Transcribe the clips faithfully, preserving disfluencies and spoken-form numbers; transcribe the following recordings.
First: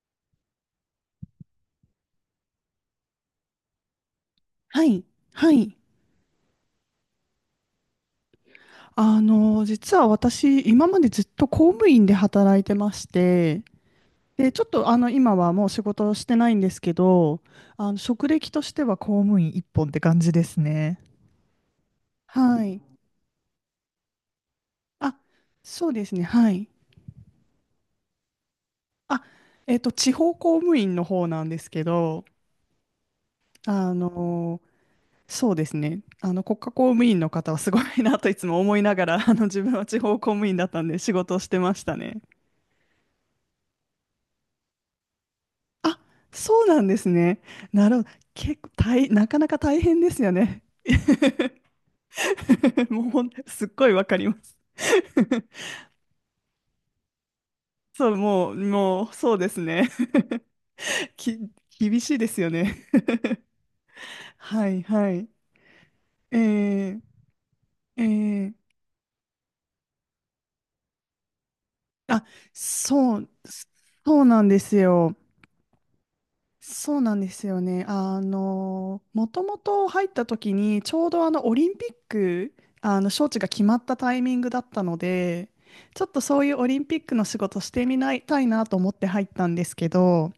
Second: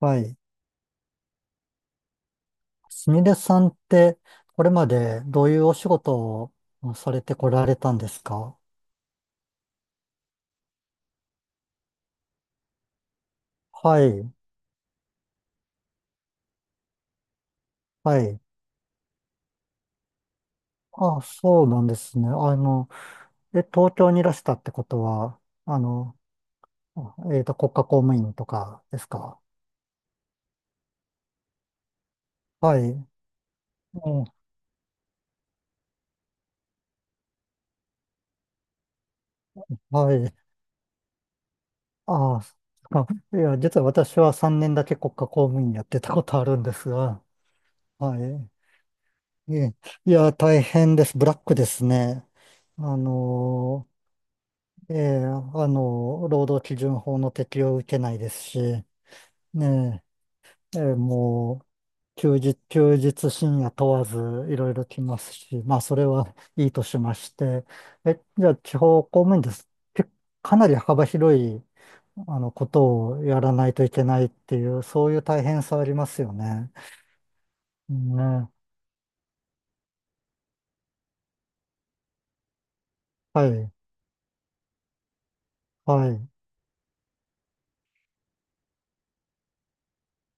はい。すみれさんって、これはまい。でどうはいうおい。仕事をされてこられたんですか？あの、実は私、今までずっと公務員で働いてまして、はい。で、ちょっとあの、今はもう仕事をしてないんですけど、あの、は職い。歴としては公務員一本って感じですね。あ、そうなんですね。あはい。の、え、東京にいらしたってことあ、は、あそうですの、ね。はい。えっと、国家公務員とかですあ、か？えっと、地方公務員の方なんですけど、はい。あうん。の、そうですね。あの、国家公務員の方はすごいなといつも思いながら、あの、自分は地は方公い。務員だったんで仕事をしてましたね。ああ、そっか。いや、実は私はさんねんだけ国家公務員やっあ、てたことあるんそうでなんすですが、ね。なるほど。はい。結構大、なかないかえ大変でいすよや、ね。大変です。ブラックです ね。あもうほん、すっのごいーわかります。ええ、あ の、労働基準法の適用を受けそなう、いですもう、し、もう、そうですね。ね。え、ええ、 き、もう、厳しいで休すよ日、ね。休日深夜問わず、いはろいい、ろ来はまい。すし、まあ、それはえいいとしー、まして、ええ、じゃー、あ、地方公務員です。けかなり幅広い、あ、あの、ことそをう、やらないといけなそういっなんてでいすう、そうよ。いう大変さありますよね。そうなんですよね。あね。の、もともと入った時に、ちょうどあのオリンピック、あの招致はが決い、まったタイミングだったので、ちょっはとい、そういうオリンピックの仕事してみないたいなと思って入ったんですけど、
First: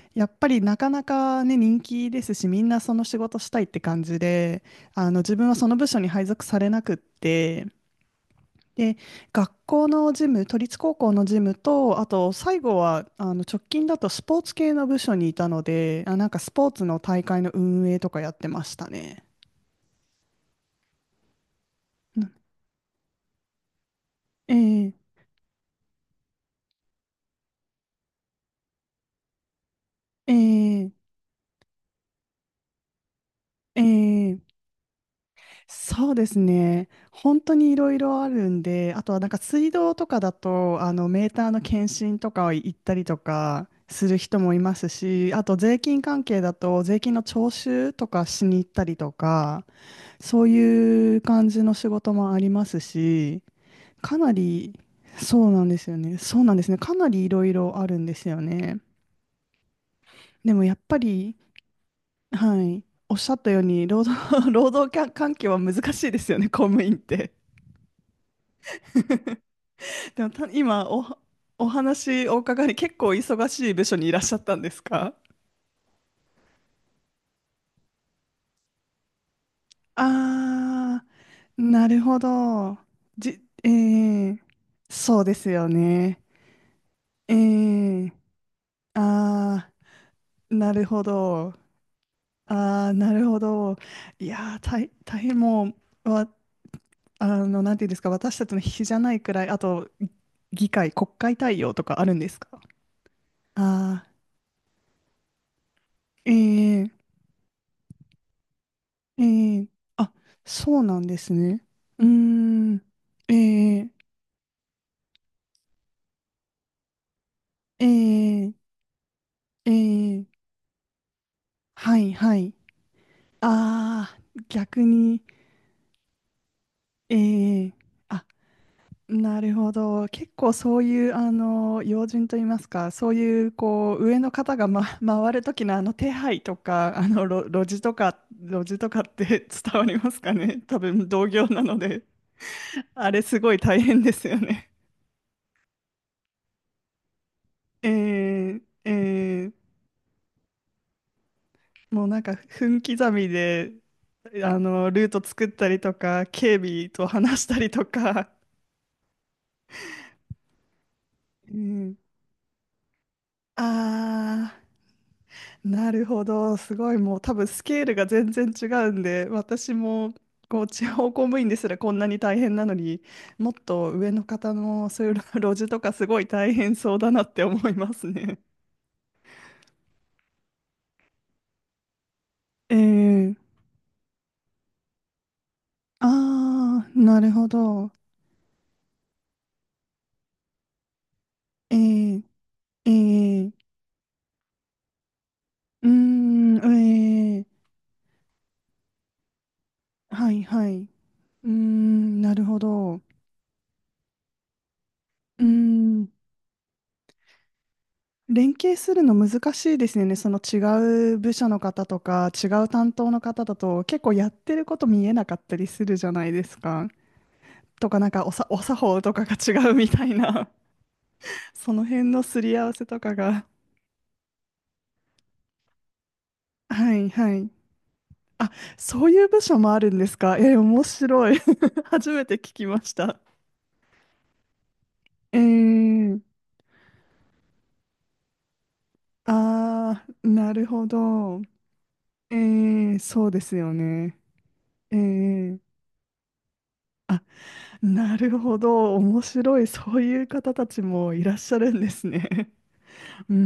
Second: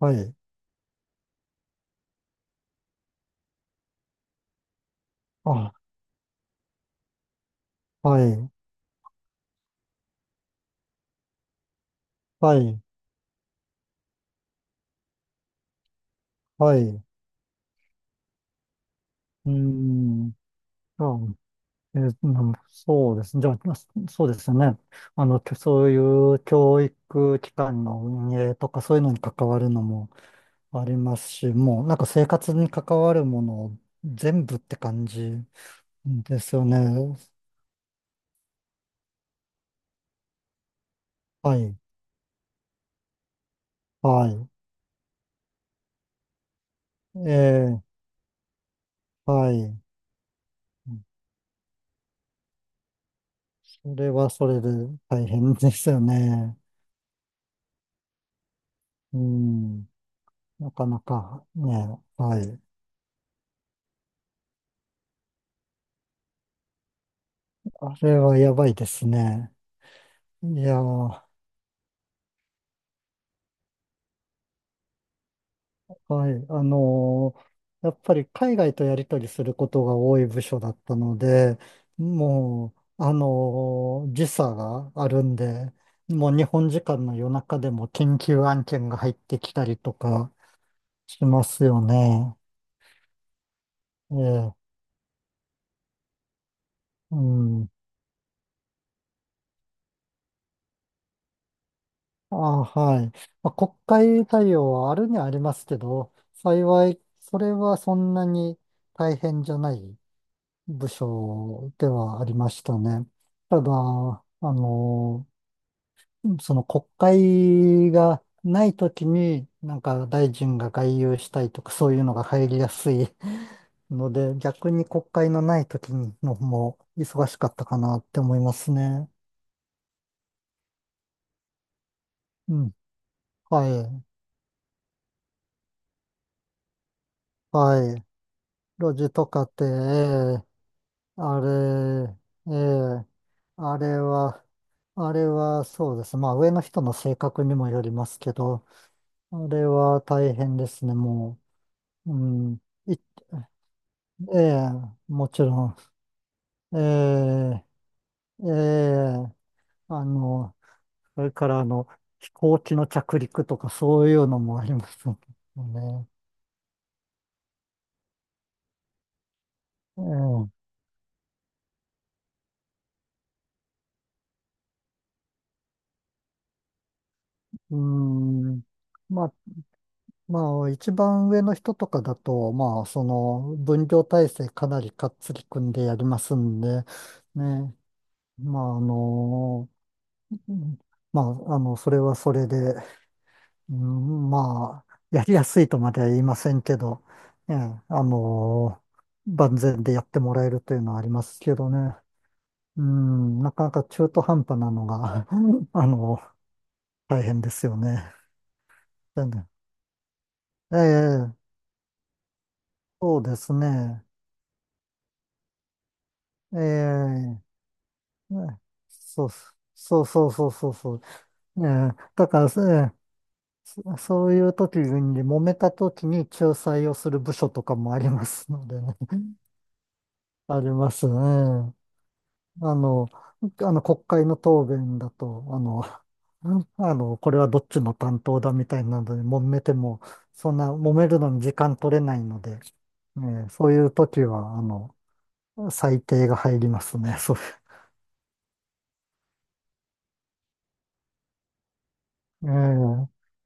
はやっい、ぱりなかなかね、人気ですし、みんなその仕事したいって感じで、あの自分はそあ、の部署に配属されなくって、はい、で、学校のジム、都立高校のジムと、あとは最後い、はあの直近だとスポーツ系の部署にいたので、あ、なんかスポーはい、ツのう大会の運営とかやってましたね。ーん、あえー、うんうん、そうですね。じゃあ、そうですね。ええあの、そういう教育機関の運営とかそういうのに関わるのもあえりえますし、もうなんか生活に関わるものえ全部えって感じそうですですよね。ね。本当にいろいろあるんで、あとはなんか水道とかだと、あのメーターはのい、検診とか行ったりとかするは人い。もいますし、あと税金関係だと税金のえ徴ー、収とかしに行ったりとはか、い。そういう感じの仕事もありますし、それかはなそれでり、大そう変なんでですすよよね。そうなんね。ですね。かなりいろいろあるんですよね。うん、でもなやっかぱなり、かね、はい。はい、おっしゃったように、労働、労働環環境は難しいですよね、公務員って。あれはやばいですね。でもたいや今お、ー。お話お伺いに結構忙しい部署にいらっしゃったんですか？はい。あのーやっぱり海外とやり取りすることが多い部署だったあので、ー、なるほもど。う、あじ、えのー時ー、差があそるうでんすよで、ね。もう日本時間の夜え中でもー、緊急案件が入ってきたありとかーなるほしまど。すよね。ああ、なるほど。えいえ、やー、大、大変もう、わ、うあの、ん。なんていうんですか、私たちの比じゃないくらい、あと、議会、国会対応とかあるんであ、すか？はい。まあ、国ああ会対応はあるにはありますけど、ー、幸ええい、それはそんなに大変じえゃえないあ、そう部なんですね。署でうーはありましたん、ね。えただ、えあの、その国会がえなえいときに、なんかえ大え臣が外遊したいとか、そうはいうい、のがは入い。りやすい あのあ、で、逆逆に国に、会のないときの方も忙しかっえたえかなってあ、思いますね。なるほど。結構そういうあの要人といいうますん。か、そういうはこうい。上の方が、ま、回る時のあの手配とか、あの路、路地とはい。か、路地と路かっ地て とか 伝って、えわりますかえ、ね。多分同あ業なので、れ、え え、あれすごいあ大れ変ですよは、ね。あれはそうです。まあ上の人の性格にもよ えりますけー、ど、えあー、れは大変ですね、ももうう。うなんかん。分い、刻みでえあえ、のルートもち作っろたん。りとか、警え備と話したえ、りとか。ええ、あの、それ かうらあの、ん、飛行機の着陸とあかそういうのもあ。ありますもんなるね。ほど、すごいもう多分スケールが全然違うんで、私ええ、もこう地方公務員ですらこんなに大変なのに、もっと上の方のそういう路地とかすごい大変そうだなって思いうますね。ん。まあ、まあ、一番上の人とかだと、えまあ、そえの、分業体制かなりかっつり組んでやりますんで、ああー、なるほね。ど。まあ、あの、まあ、あの、それはえそれで、えええうん、まあ、やりやすいとうーまでは言いません、んけど、えええ、えあの万全でやってはもいらえるはというい。うのはありますーけどね。ん、なるほうど。うん、なかなか中途半端なのが、ー あん、の大変ですよね。連携するので難ね、しいですよね。そのえ違う部え、署の方とか、違う担当そのうで方すだと、結ね。構やってること見えなかったりするじゃないですえか。え、とか、なんかおさ、おね、作法とかそう、が違うみそたういそうそな、うそうそう。えそのえ、辺のだかすら、り合わせええ、とかが。そそういう時に、揉めた時に仲裁はをいする部は署い。とかもありますあ、のでね。そういう部署もあるんですか。え ー、あり面ますね。白い。あ初めて聞きましの、た。あの国会の答弁だえと、あの、ー、あの、これはどっちの担当だみたいなので揉めても、あー、そなんるなほ揉めるのど。に時間取れないえので、ー、えそうでーすそよういうね。時は、あえの、ー裁定が入りますね。そう、なるほど。面白い。そういう方たちもいらっしゃるんですえね。ー うー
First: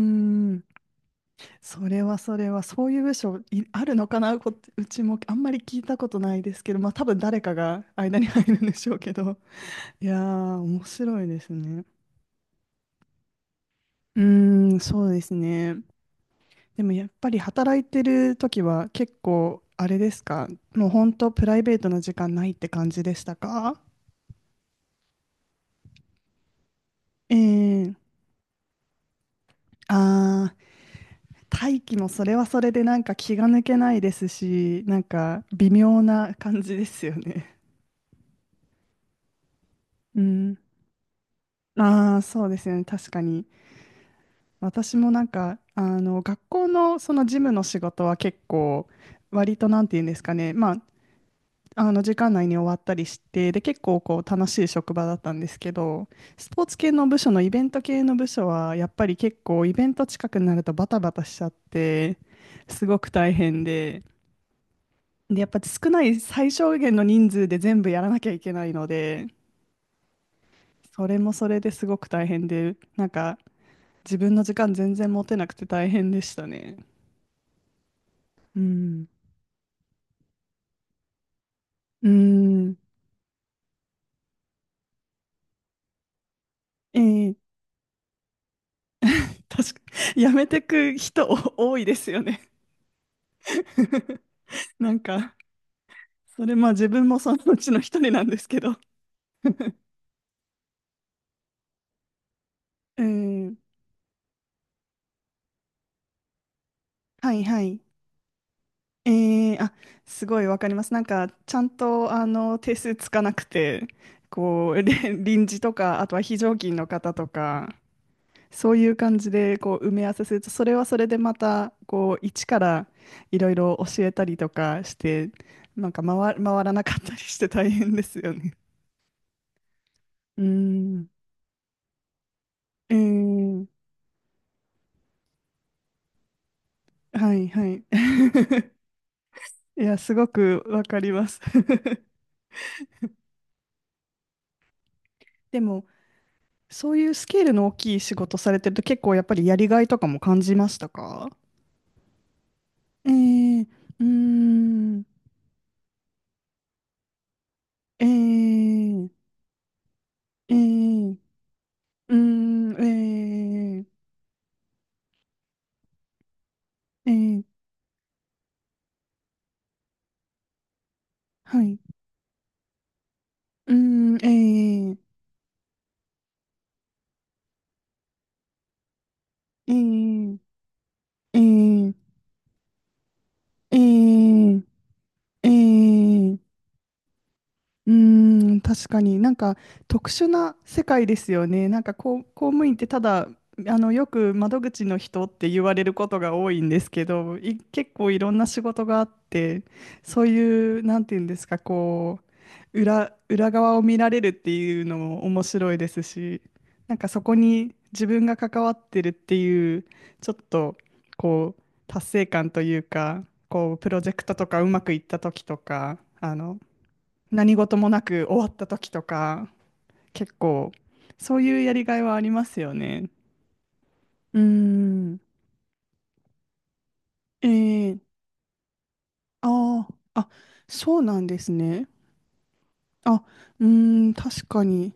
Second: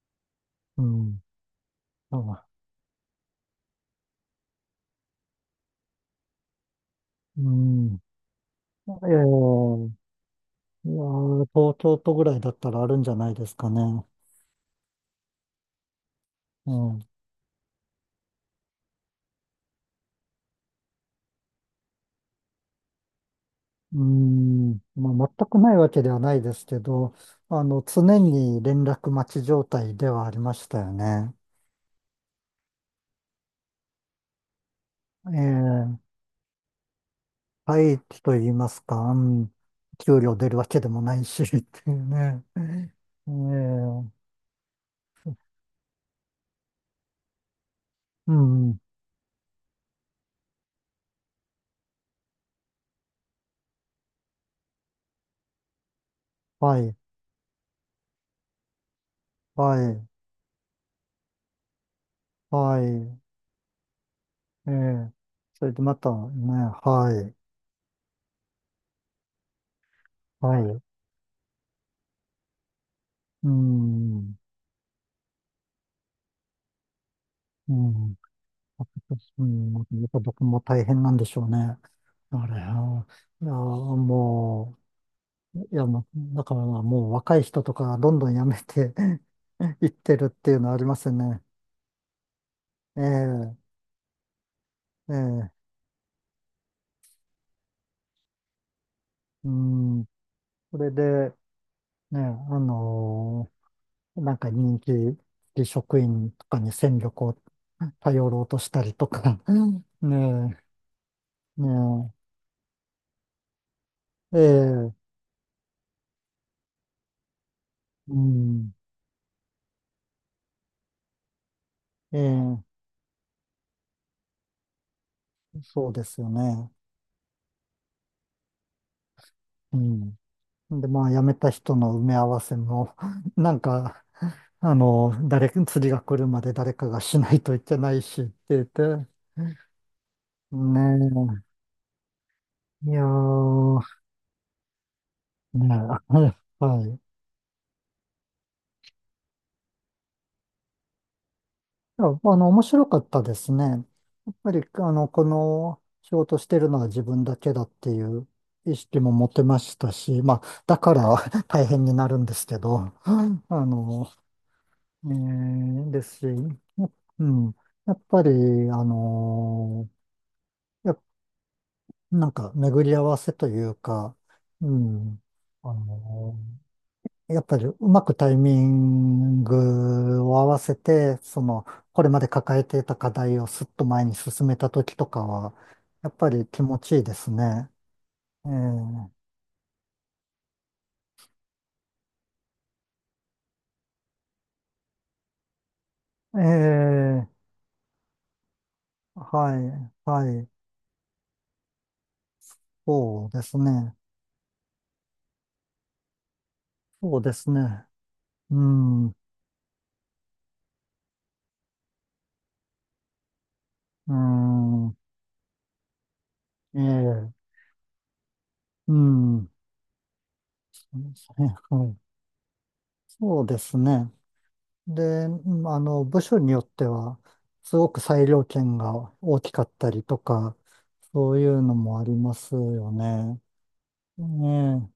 ん。うん、それはそあれは、そういう部署いあるのかなこ、うちもあんまり聞いたことないですけど、まあ多分誰うかがん、間に入るんでしえょうけど。ーいやー、面いや白いでー、す東ね。京都ぐらいだったらあるんじゃないですかね。うーん、そうですね。うでもやん。っぱり働いてる時は結構、あれですか？もう本当プライベートな時間ないって感じでしたか？うーん、まあ、全くないわけではないですけど、えあの、え常に連絡待ち状態ではありああまー。したよね。大気もそれはそれでなんか気が抜けないですし、なんえか微え、妙な感じですよね。廃棄と言いますか、うん、う給料出ん。るわけでもないし、っていうああ、ね。そうですよね。確かえに。え、私もなんか、あの、学校のその事務の仕事はう結ん、構、割となんて言うんですかね。まあ、あの、時間内に終わったりして、で、結構こう楽しい職場だったんですけど、スポーツは系い、の部署のイベント系の部署は、やっぱり結構イはベントい、近くになるとバタバタしちゃって、はすごくい、大変で、ええ、で、やっぱそれで少まなたいね、最小限の人は数で全部やらなきゃいけないので、い、はい、それもそれですごく大変で、なんかう自ん、分の時間全然持てなくて大変でしたね。うん。うん。うん、やっぱ僕も大変なんでしょうね。うあれ、あん。ー、いやー、もう、いや、もう、だからもうえ若いえ人とかどんどん辞めて 確 か、いっ てるやっめていてうのはありくますよ人ね。多いですよね。ええ、なんえか、え、それまあ自分もそのうちの一人なんですけど。う ん。それで、ね、あうのん。ーなんか人気職員とかに戦力はをいはい。頼ろうとしたりとか、ええうあ、ん、 すごいわねかります。なんか、ちゃえ、んと、ねあの、定数つかなくて、え、えこう、え、れ臨時とか、あとは非常勤の方とか、うそん、ういう感じで、こう、埋め合わせすると、それはそれでまた、えこう、一かえ、らいろいろ教えたりとかして、そなんうかですよ回、回ね。らなかったりして大変ですよね。うん。うーで、まん。あ、辞めた人の埋め合わせも、なんええか、あの、誰、釣りが来るまで誰かがしはないい、といはい。け ないしって言って、いや、すごくわかります。ね え、いやー、でねも、え、はい。そういいうスケールの大きい仕事されてると結構やっぱりやりがいとかも感じましたか？や、あの、面白かっえたですね。ー、うーやっぱり、あん、の、この仕事してるのは自分だけだっていえう意識ー、も持てましたし、まあ、えだから ー、大変になうーるんですけど、あん、えの、ねえーですし、や、ー、えうー、ん、やっぱり、あのいや、はい、なんか巡り合わせというーうん、か、うえー、ん、あのーやっぱりうまくタイミンえグをー、合わせて、えその、ー、これまで抱えていた課題をすっえと前に進めー、た時とかえー、えは、やっぱーり気持ちいいですね。うえーん、確かになんか特殊な世界ですよね。なんかこう公務員ってただあのよく窓口の人って言われることが多いんですけえ、ど、ええ、い結構いろんな仕事があっはて、い、そうはい、いうなんていうんですか、こう裏、そうで裏す側をね。見られるっていうのも面白いですし、なんかそそうでこすにね。自分がう関わってん、るっうていうちょっとこう達成感というか、こうプロジェクトとかうまくん、いった時とか、あのええ、何事もなく終わった時うとん、か、結構、そうですそうね、いうやはりい、がいはありますよね。そうですね。うーん。で、うん、あの、部署によっては、えすごくー、裁量権が大きかっあたーりとあ、か、そうなんそでういすうのね。もありますよあ、ね。うーん、確かね、に、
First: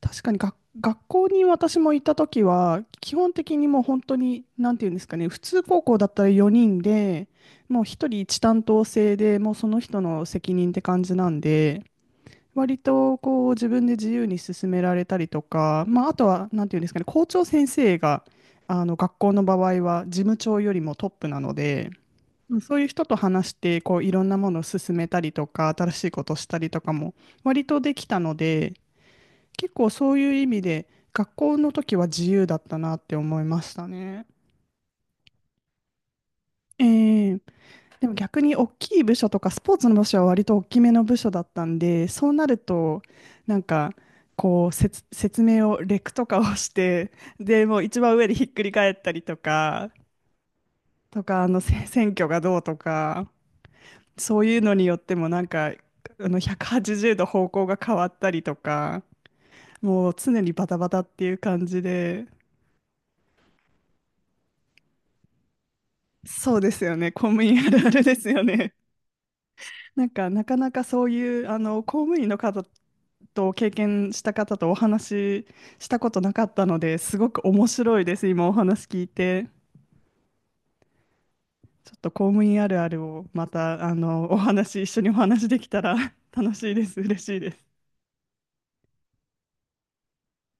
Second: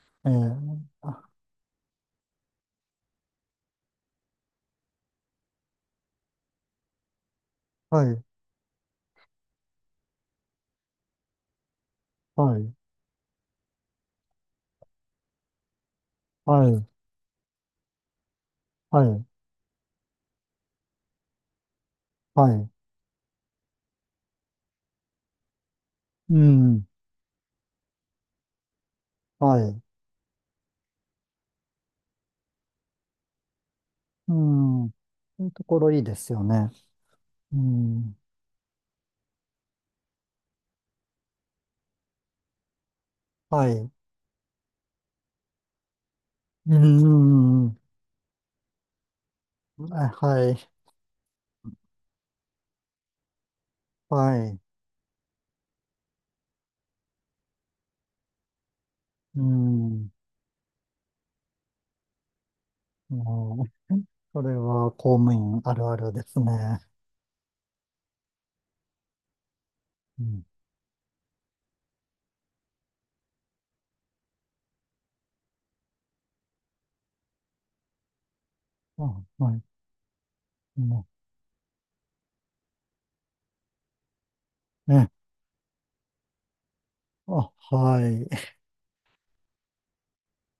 確えかえ、にが、え、学あ校に私も行った時は、基本的にもう本当に、なんていうんですかね、普通高校だったらよにんで、もうは一人い、一担当制で、もうその人の責任って感じなんで、はい、割とこう自分で自由に進められたりとか、まあ、あとはなはんていうんでい、すかね、校長先生があのは学い、校の場合は事務長よりもトップなので、うんはい、そういう人と話してこういろんなものを進めたりとか、新しいことをうしたりとん、かも割とできたので、は結い、構そういう意味で学校の時は自由だったなって思いましたね。うん、そういうところいいですよね。ええうでもん、逆に大きい部署とかスポーツの部署は割と大きめの部署だったんでそうなるとなんはい、かこうせつ説明をレクとかをしうてでん、もう一番上でひっくり返ったりとかあはい、とかあのせ選挙がどうとかはそういい、うのによってもなんかあのひゃくはちじゅうど方向が変わったりとかうもん、う常にバタバタっていう感じで、もう、それは公務員あるあるですそうでね。すよね、公務員あるあるですよね。なんうか、なん、かなかそういう、あの、公務員の方と経験した方とお話ししたことなかったので、すごく面白いです。今お話聞いあ、て。はい。うん、ちょっと公務員あるあるをまた、あの、お話、一緒ね。にお話できたら 楽しいです。嬉しいであ、す。はい。